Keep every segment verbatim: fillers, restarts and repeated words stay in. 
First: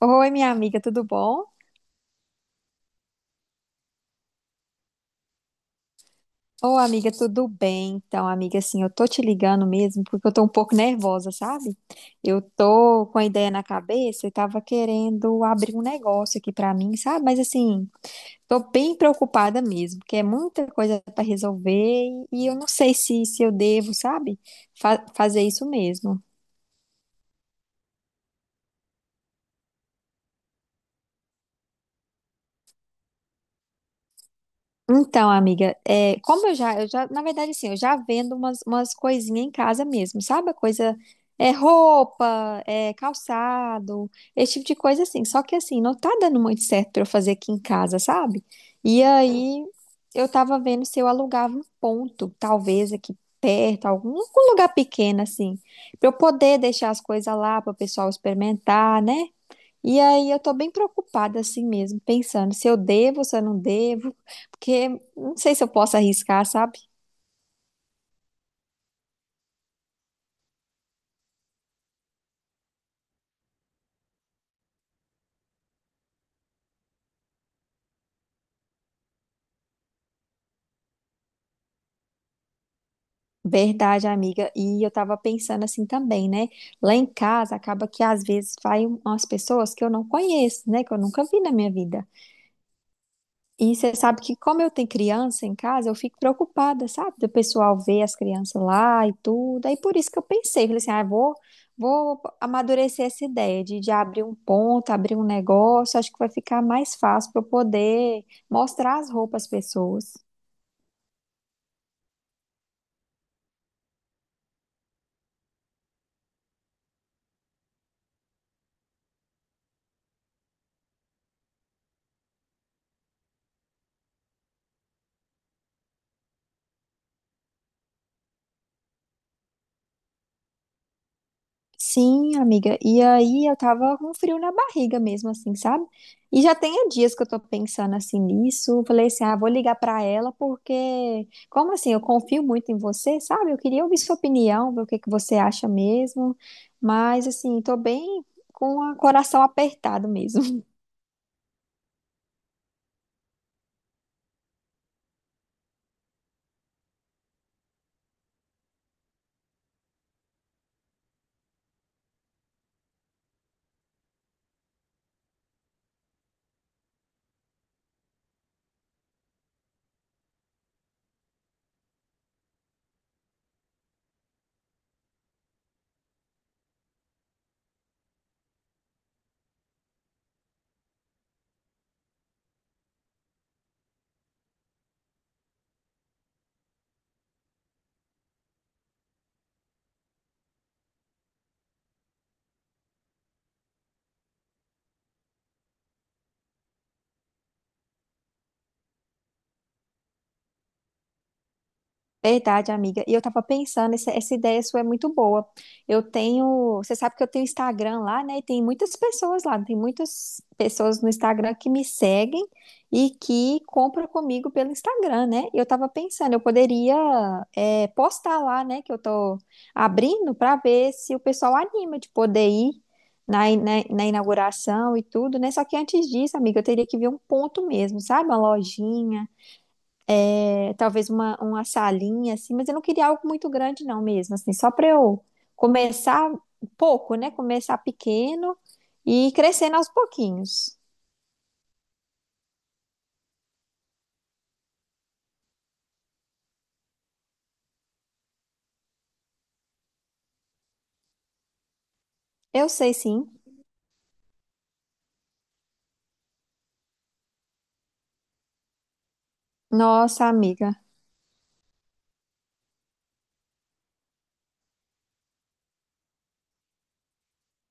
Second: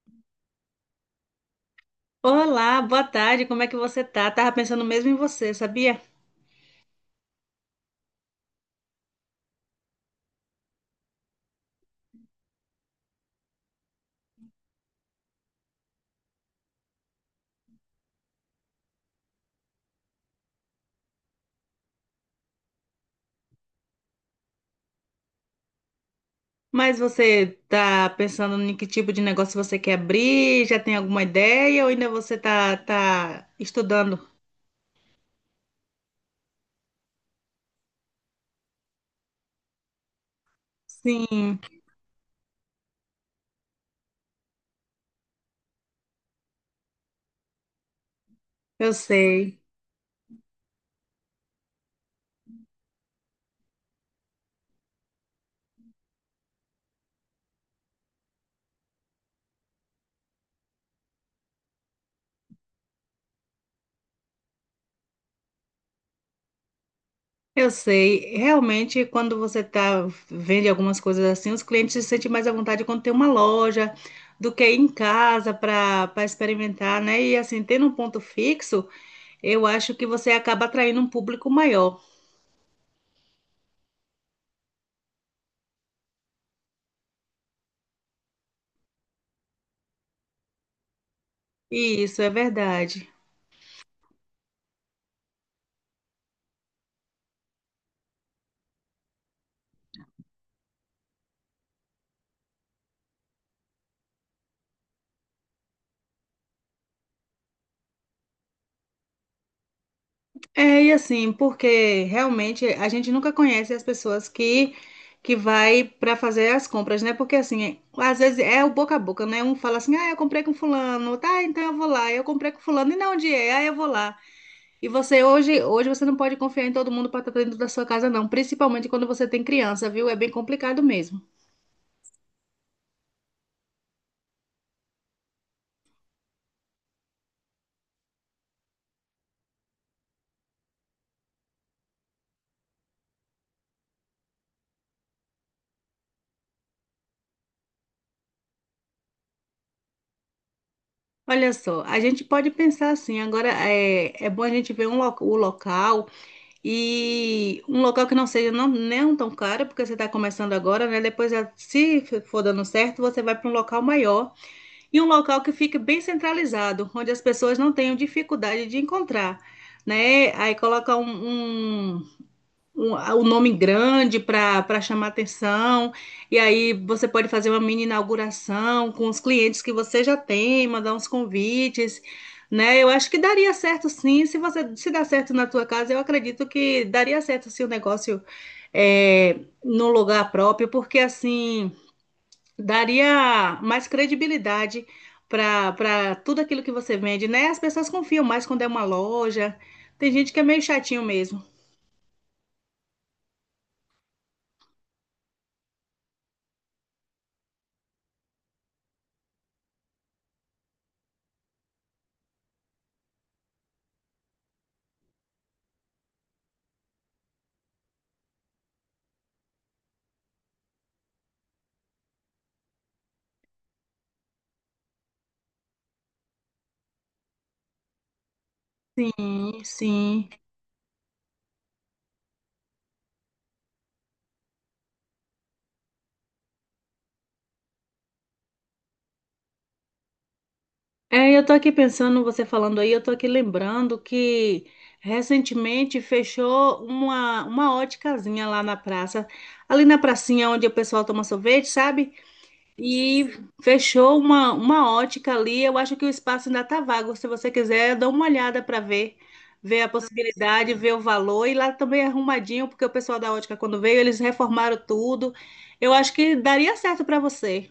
Oi, minha amiga, tudo bom? Olá, boa tarde, como é que você tá? Tava pensando mesmo em você, sabia? Ô, amiga, tudo bem? Então, amiga, assim, eu tô te ligando mesmo porque eu tô um pouco nervosa, sabe? Eu tô com a ideia na cabeça e tava querendo abrir um negócio aqui pra mim, sabe? Mas, assim, tô bem preocupada mesmo, porque é muita coisa pra resolver e eu não sei se, se eu devo, sabe? Fa- fazer isso mesmo. Mas você tá pensando em que tipo de negócio você quer abrir? Já tem alguma ideia ou ainda você tá, tá estudando? Então, amiga, é, como eu já, eu já, na verdade, assim, eu já vendo umas, umas coisinhas em casa mesmo, sabe? A coisa é Sim, roupa, é calçado, esse tipo de coisa assim. Só que assim, não tá dando muito certo pra eu fazer aqui em casa, sabe? eu E sei. aí, eu tava vendo se eu alugava um ponto, talvez aqui perto, algum, algum lugar pequeno, assim, pra eu poder deixar as coisas lá, para o pessoal experimentar, né? E aí eu tô bem preocupada assim mesmo, pensando se eu devo, se eu não devo, porque não sei se eu posso arriscar, sabe? Eu sei. Realmente, quando você tá vende algumas coisas assim, os clientes se sentem mais à vontade quando tem uma loja do que ir em casa para para experimentar, né? E assim, tendo um ponto fixo, eu acho que você acaba atraindo um público maior. Verdade, amiga. E eu tava pensando assim também, né? Lá em casa acaba que às vezes vai um, umas pessoas que eu não conheço, né? Que eu nunca vi na minha E vida. isso é verdade. E você sabe que, como eu tenho criança em casa, eu fico preocupada, sabe? Do pessoal ver as crianças lá e tudo. Aí por isso que eu pensei, falei assim, ah, eu vou, vou amadurecer essa ideia de, de abrir um ponto, abrir um negócio. Acho que vai ficar mais fácil para eu poder mostrar as roupas às pessoas. É, e assim, porque realmente a gente nunca conhece as pessoas que que vai para fazer as compras, né? Porque assim, é- às vezes é o boca a boca, né? Um fala assim: "Ah, eu comprei com fulano". Tá, então eu vou lá. Eu comprei com fulano e não onde é? Ah, eu vou lá. E você hoje, hoje você não pode confiar em todo mundo para estar dentro da sua casa não, principalmente quando você tem criança, viu? É bem complicado mesmo. Sim, amiga. E aí eu tava com frio na barriga mesmo, assim, sabe? E já tem dias que eu tô pensando assim nisso. Eu falei assim, ah, vou ligar pra ela porque, como assim, eu confio muito em você, sabe? Eu queria ouvir sua opinião, ver o que que você acha mesmo. Mas assim, tô bem com o coração apertado mesmo. Olha só, a gente pode pensar assim, agora é, é bom a gente ver um lo- o local. E um local que não seja não, não tão caro, porque você está começando agora, né? Depois, eh, se for dando certo, você vai para um local maior e um local que fique bem centralizado, onde as pessoas não tenham dificuldade de encontrar, né? Aí coloca um, um- um, o nome grande para para chamar atenção. E aí você pode fazer uma mini inauguração com os clientes que você já tem, mandar uns convites, né? Eu acho que daria certo sim. Se você se dá certo na tua casa, eu acredito que daria certo se o negócio é, num lugar próprio, porque assim daria mais credibilidade. Para para tudo aquilo que você vende, né? As pessoas confiam mais quando é uma loja. Tem gente que é meio chatinho mesmo. Verdade, amiga. E eu tava pensando, essa, essa ideia sua é muito boa. Eu tenho, você sabe que eu tenho Instagram lá, né? E tem muitas pessoas lá, tem muitas pessoas no Instagram que me seguem e que compram comigo pelo Instagram, né? E eu tava pensando, eu poderia, é, postar lá, né? Que eu tô abrindo para ver se o pessoal anima de poder ir na, in- na, na inauguração e tudo, né? Só que antes disso, amiga, eu teria que ver um ponto mesmo, sabe? Uma lojinha Sim, sim. é, talvez uma, uma salinha, assim, mas eu não queria algo muito grande, não, mesmo, assim, só para eu começar pouco, né? Começar pequeno e ir crescendo aos pouquinhos. É, eu tô aqui pensando, você falando aí, eu tô aqui lembrando que recentemente fechou uma, uma óticazinha lá na praça, ali na pracinha onde o pessoal toma sorvete, sabe? Eu sei, E sim. fechou uma, uma ótica ali, eu acho que o espaço ainda tá vago, se você quiser, dá uma olhada para ver, ver a Nossa, amiga. possibilidade, ver o valor, e lá também é arrumadinho, porque o pessoal da ótica quando veio, eles reformaram tudo, eu acho que daria certo para você.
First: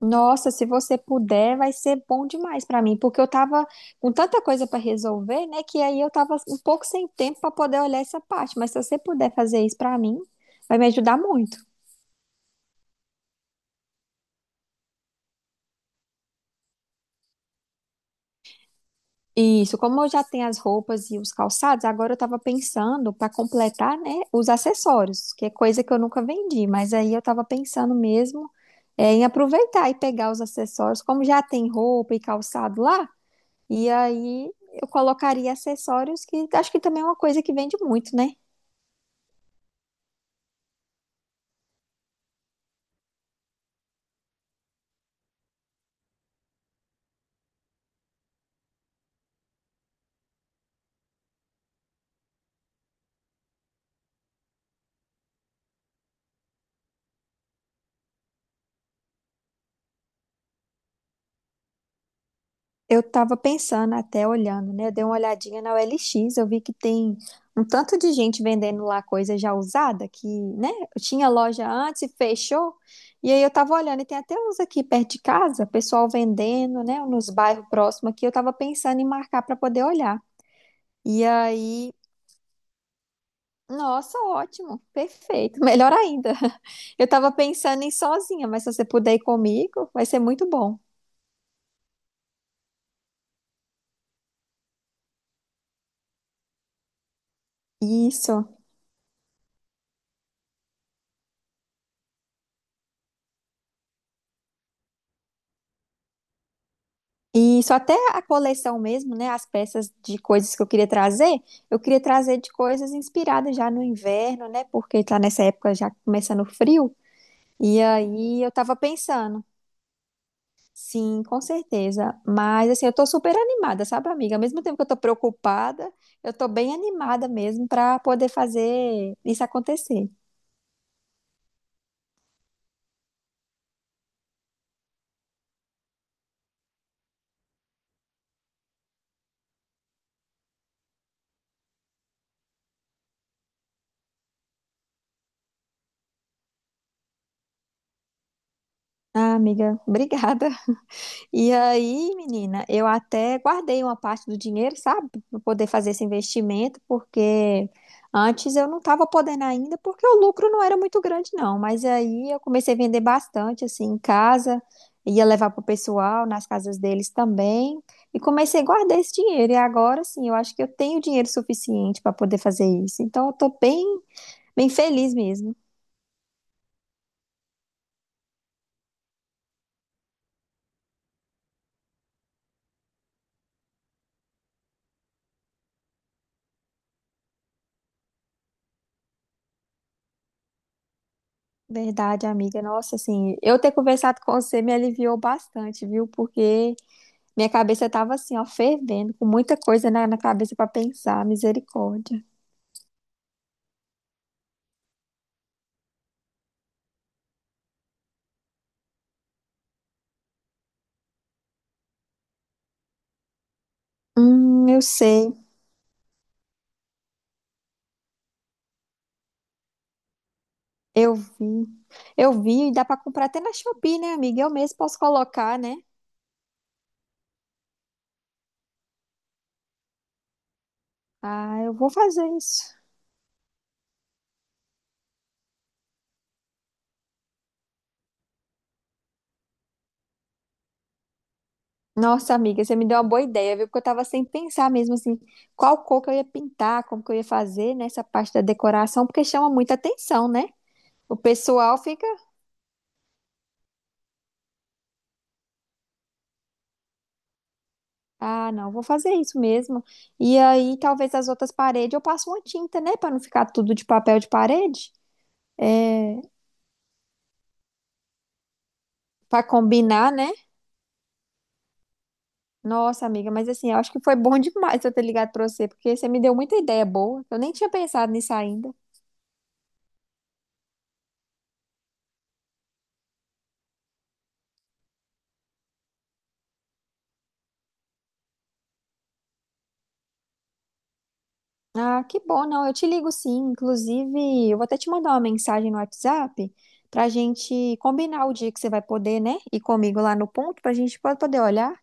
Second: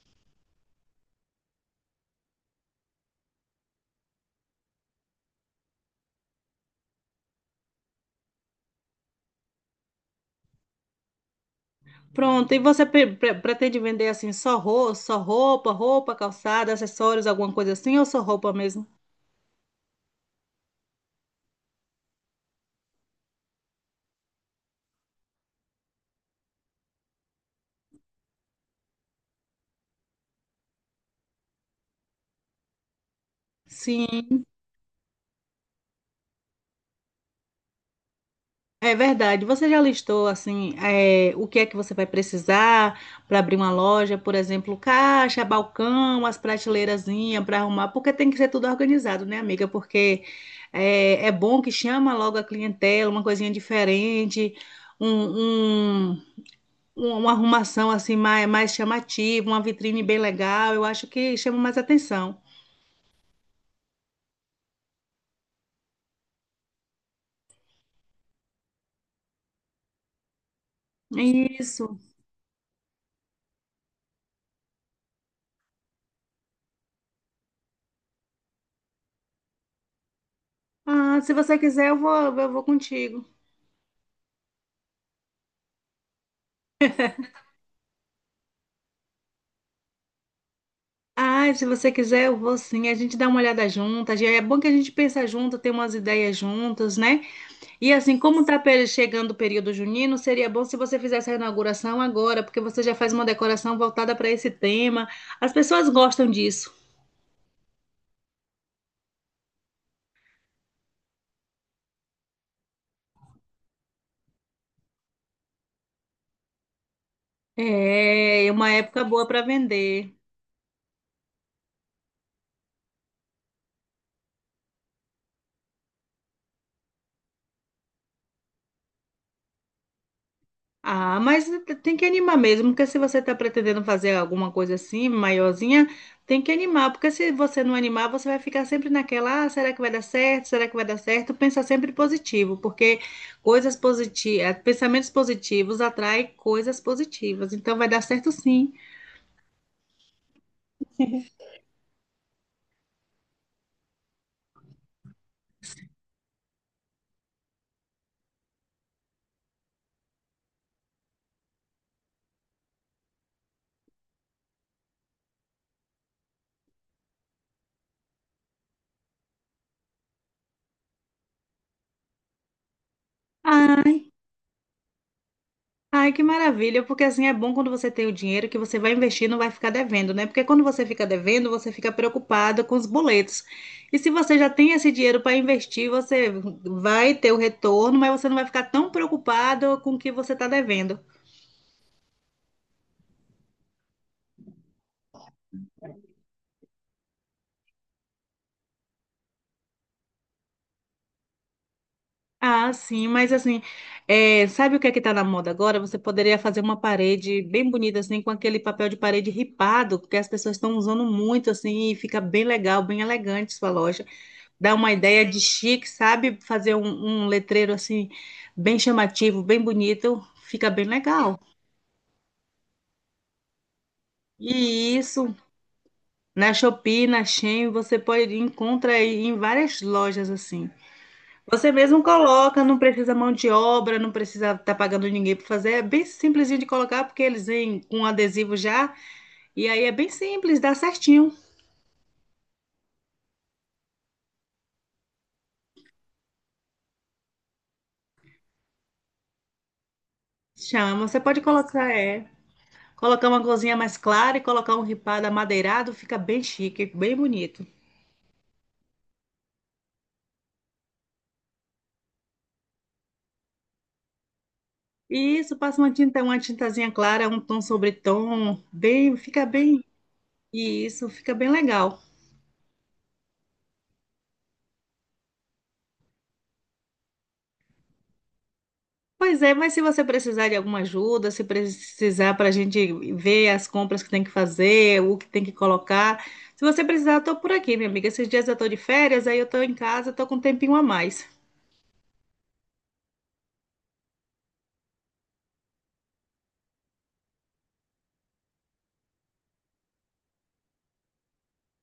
Nossa, se você puder, vai ser bom demais para mim, porque eu tava com tanta coisa para resolver, né? Que aí eu tava um pouco sem tempo para poder olhar essa parte. Mas se você puder fazer isso para mim, vai me ajudar muito. Pronto, e você pre- pre- pretende vender assim só roupa, só roupa, roupa, calçada, acessórios, alguma coisa assim, ou só roupa mesmo? Isso, como eu já tenho as roupas e os calçados, agora eu estava pensando para completar, né, os acessórios, que é coisa que eu nunca vendi, mas aí eu estava pensando mesmo é, em aproveitar e pegar os acessórios, como já tem roupa e calçado lá, e Sim, aí eu colocaria acessórios que acho que também é uma coisa que vende muito, né? é verdade. Você já listou assim, é, o que é que você vai precisar para abrir uma loja, por exemplo, caixa, balcão, as prateleirazinhas para arrumar, porque tem que ser tudo organizado, né, amiga? Porque é, é bom que chama logo a clientela, uma coisinha diferente, um, um- um- uma arrumação assim mais, mais chamativa, uma vitrine bem legal, eu acho que chama mais atenção. Eu estava pensando até olhando, né? Eu dei uma olhadinha na O L X, eu vi que tem um tanto de gente vendendo lá coisa já usada, que, né? Eu tinha loja Isso. antes e fechou. E aí eu tava olhando, e tem até uns aqui perto de casa, pessoal vendendo, né? Nos bairros próximos aqui, eu tava pensando em marcar para poder olhar. Ah, E se você quiser, aí, eu vou, eu vou contigo. nossa, ótimo, perfeito, melhor ainda. Eu tava pensando em ir sozinha, mas se você puder ir comigo, vai ser muito bom. Ah, se você quiser, eu vou sim. A gente dá uma olhada juntas. É bom que a gente pensa junto, tem umas ideias juntas, né? E assim, como Isso. tá pe- chegando o período junino, seria bom se você fizesse a inauguração agora, porque você já faz uma decoração voltada para esse tema. As pessoas gostam disso. E isso, até a coleção mesmo, né? As peças de coisas que eu queria trazer, eu queria trazer de coisas inspiradas já no inverno, né? Porque tá nessa época já começando o frio. E aí É, eu é uma tava época boa para pensando, vender. sim, com certeza. Mas assim, eu tô super animada, sabe, amiga? Ao mesmo tempo que eu tô preocupada, eu tô bem animada mesmo pra poder fazer isso acontecer. Ah, mas tem que animar mesmo, porque se você está pretendendo fazer alguma coisa assim, maiorzinha, tem que animar, porque se você não animar, você vai ficar sempre naquela, ah, será que vai dar certo? Será que vai dar certo? Pensa sempre positivo, porque coisas positivas, pensamentos positivos atraem coisas positivas, então vai dar certo sim. Ah, amiga, obrigada. E aí, menina, eu até guardei uma parte do dinheiro, sabe, para poder fazer esse investimento, porque antes eu não estava podendo ainda, porque o lucro não era muito grande, não. Mas aí eu comecei a vender bastante, assim, em casa, ia levar para o pessoal, nas casas deles também, e comecei a guardar esse dinheiro. E agora, sim, eu acho que eu tenho dinheiro suficiente para poder fazer isso. Então, eu tô Ah, bem, bem feliz mesmo. ai, que maravilha, porque assim é bom quando você tem o dinheiro que você vai investir e não vai ficar devendo, né? Porque quando você fica devendo, você fica preocupada com os boletos. E se você já tem esse dinheiro para investir, você vai ter o retorno, mas você não vai ficar tão preocupado com o que você está devendo. Verdade, amiga. Nossa, assim, eu ter conversado com você me aliviou bastante, viu? Porque minha cabeça tava assim, ó, fervendo, com muita coisa na, na cabeça pra pensar, misericórdia. Ah, sim, mas assim, é, sabe o que é que tá na moda agora? Você poderia fazer uma parede bem bonita, assim, com aquele papel de parede ripado, que as pessoas estão usando muito, assim, e fica bem legal, bem elegante sua loja. Hum, Dá eu uma ideia sei, de chique, sabe? Fazer um, um letreiro assim, bem chamativo, bem bonito, fica bem eu legal. vi. Eu vi e dá pra comprar até na Shopee, né, amiga? Eu mesmo E posso isso, colocar, né? na Shopee, na Shein, você pode encontrar aí em várias lojas assim. Ah, Você eu vou mesmo fazer coloca, isso. não precisa mão de obra, não precisa estar pagando ninguém para fazer. É bem simplesinho de colocar, porque eles vêm com adesivo já. E aí é bem simples, dá certinho. Nossa, amiga, você me deu uma boa ideia, viu? Porque eu tava sem pensar mesmo, assim, qual cor que eu ia pintar, como que eu ia fazer nessa parte da decoração, porque chama muita atenção, né? Chama, O você pode pessoal colocar, fica. é. Colocar uma cozinha mais clara e colocar um ripado amadeirado, fica bem chique, bem bonito. Ah, não, vou fazer isso mesmo. E aí, talvez as outras paredes eu passo uma tinta, né? Pra não ficar tudo de papel de parede. Isso, passa uma tinta, uma tintazinha clara, um tom sobre tom, bem, Pra fica bem, combinar, né? e isso fica bem legal. Nossa, amiga, mas assim, eu acho que foi bom demais eu ter ligado pra você, porque você me deu muita ideia boa. Eu nem tinha pensado nisso ainda. Pois é, mas se você precisar de alguma ajuda, se precisar para a gente ver as compras que tem que fazer, o que tem que colocar, se você precisar, eu tô por aqui, minha amiga. Esses dias eu tô de férias, aí eu tô em casa, tô com um tempinho a mais. Ah, que bom, não. Eu te ligo sim. Inclusive, eu vou até te mandar uma mensagem no WhatsApp pra gente combinar o dia que você vai poder, né? Ir comigo lá no ponto pra gente poder olhar.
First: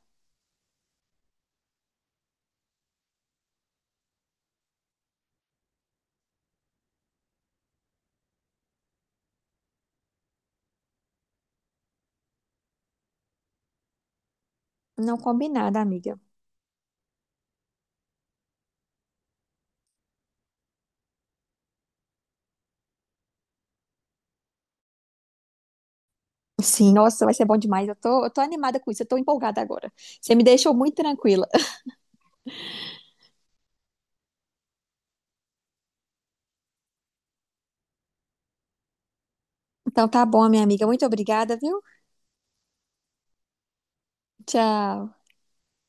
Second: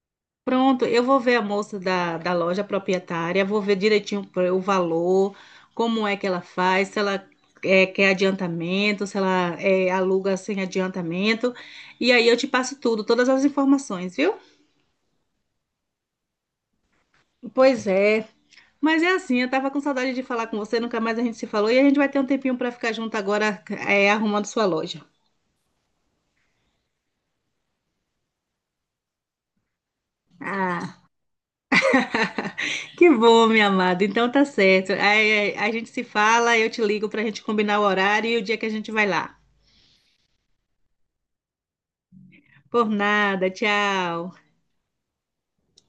Pronto, eu vou ver a moça da, da loja proprietária, vou ver direitinho o valor, como é que ela faz, se ela eh, quer adiantamento, se ela eh, aluga sem adiantamento. E aí eu te passo tudo, todas as informações, viu? Não, combinado, amiga. Pois é. Mas é assim, eu tava com saudade de falar com você, nunca mais a gente se falou e a gente vai ter um tempinho para ficar junto agora, eh, arrumando sua loja. Sim, nossa, vai ser bom demais. Eu tô, eu tô animada com isso, eu tô empolgada agora. Você me deixou muito Ah, tranquila. que bom, minha amada. Então tá certo. Aí, eh, a gente se fala, eu te ligo pra gente combinar o horário e o dia que a gente vai lá. Então tá bom, minha amiga. Muito obrigada, viu? Por nada, tchau. Tchau.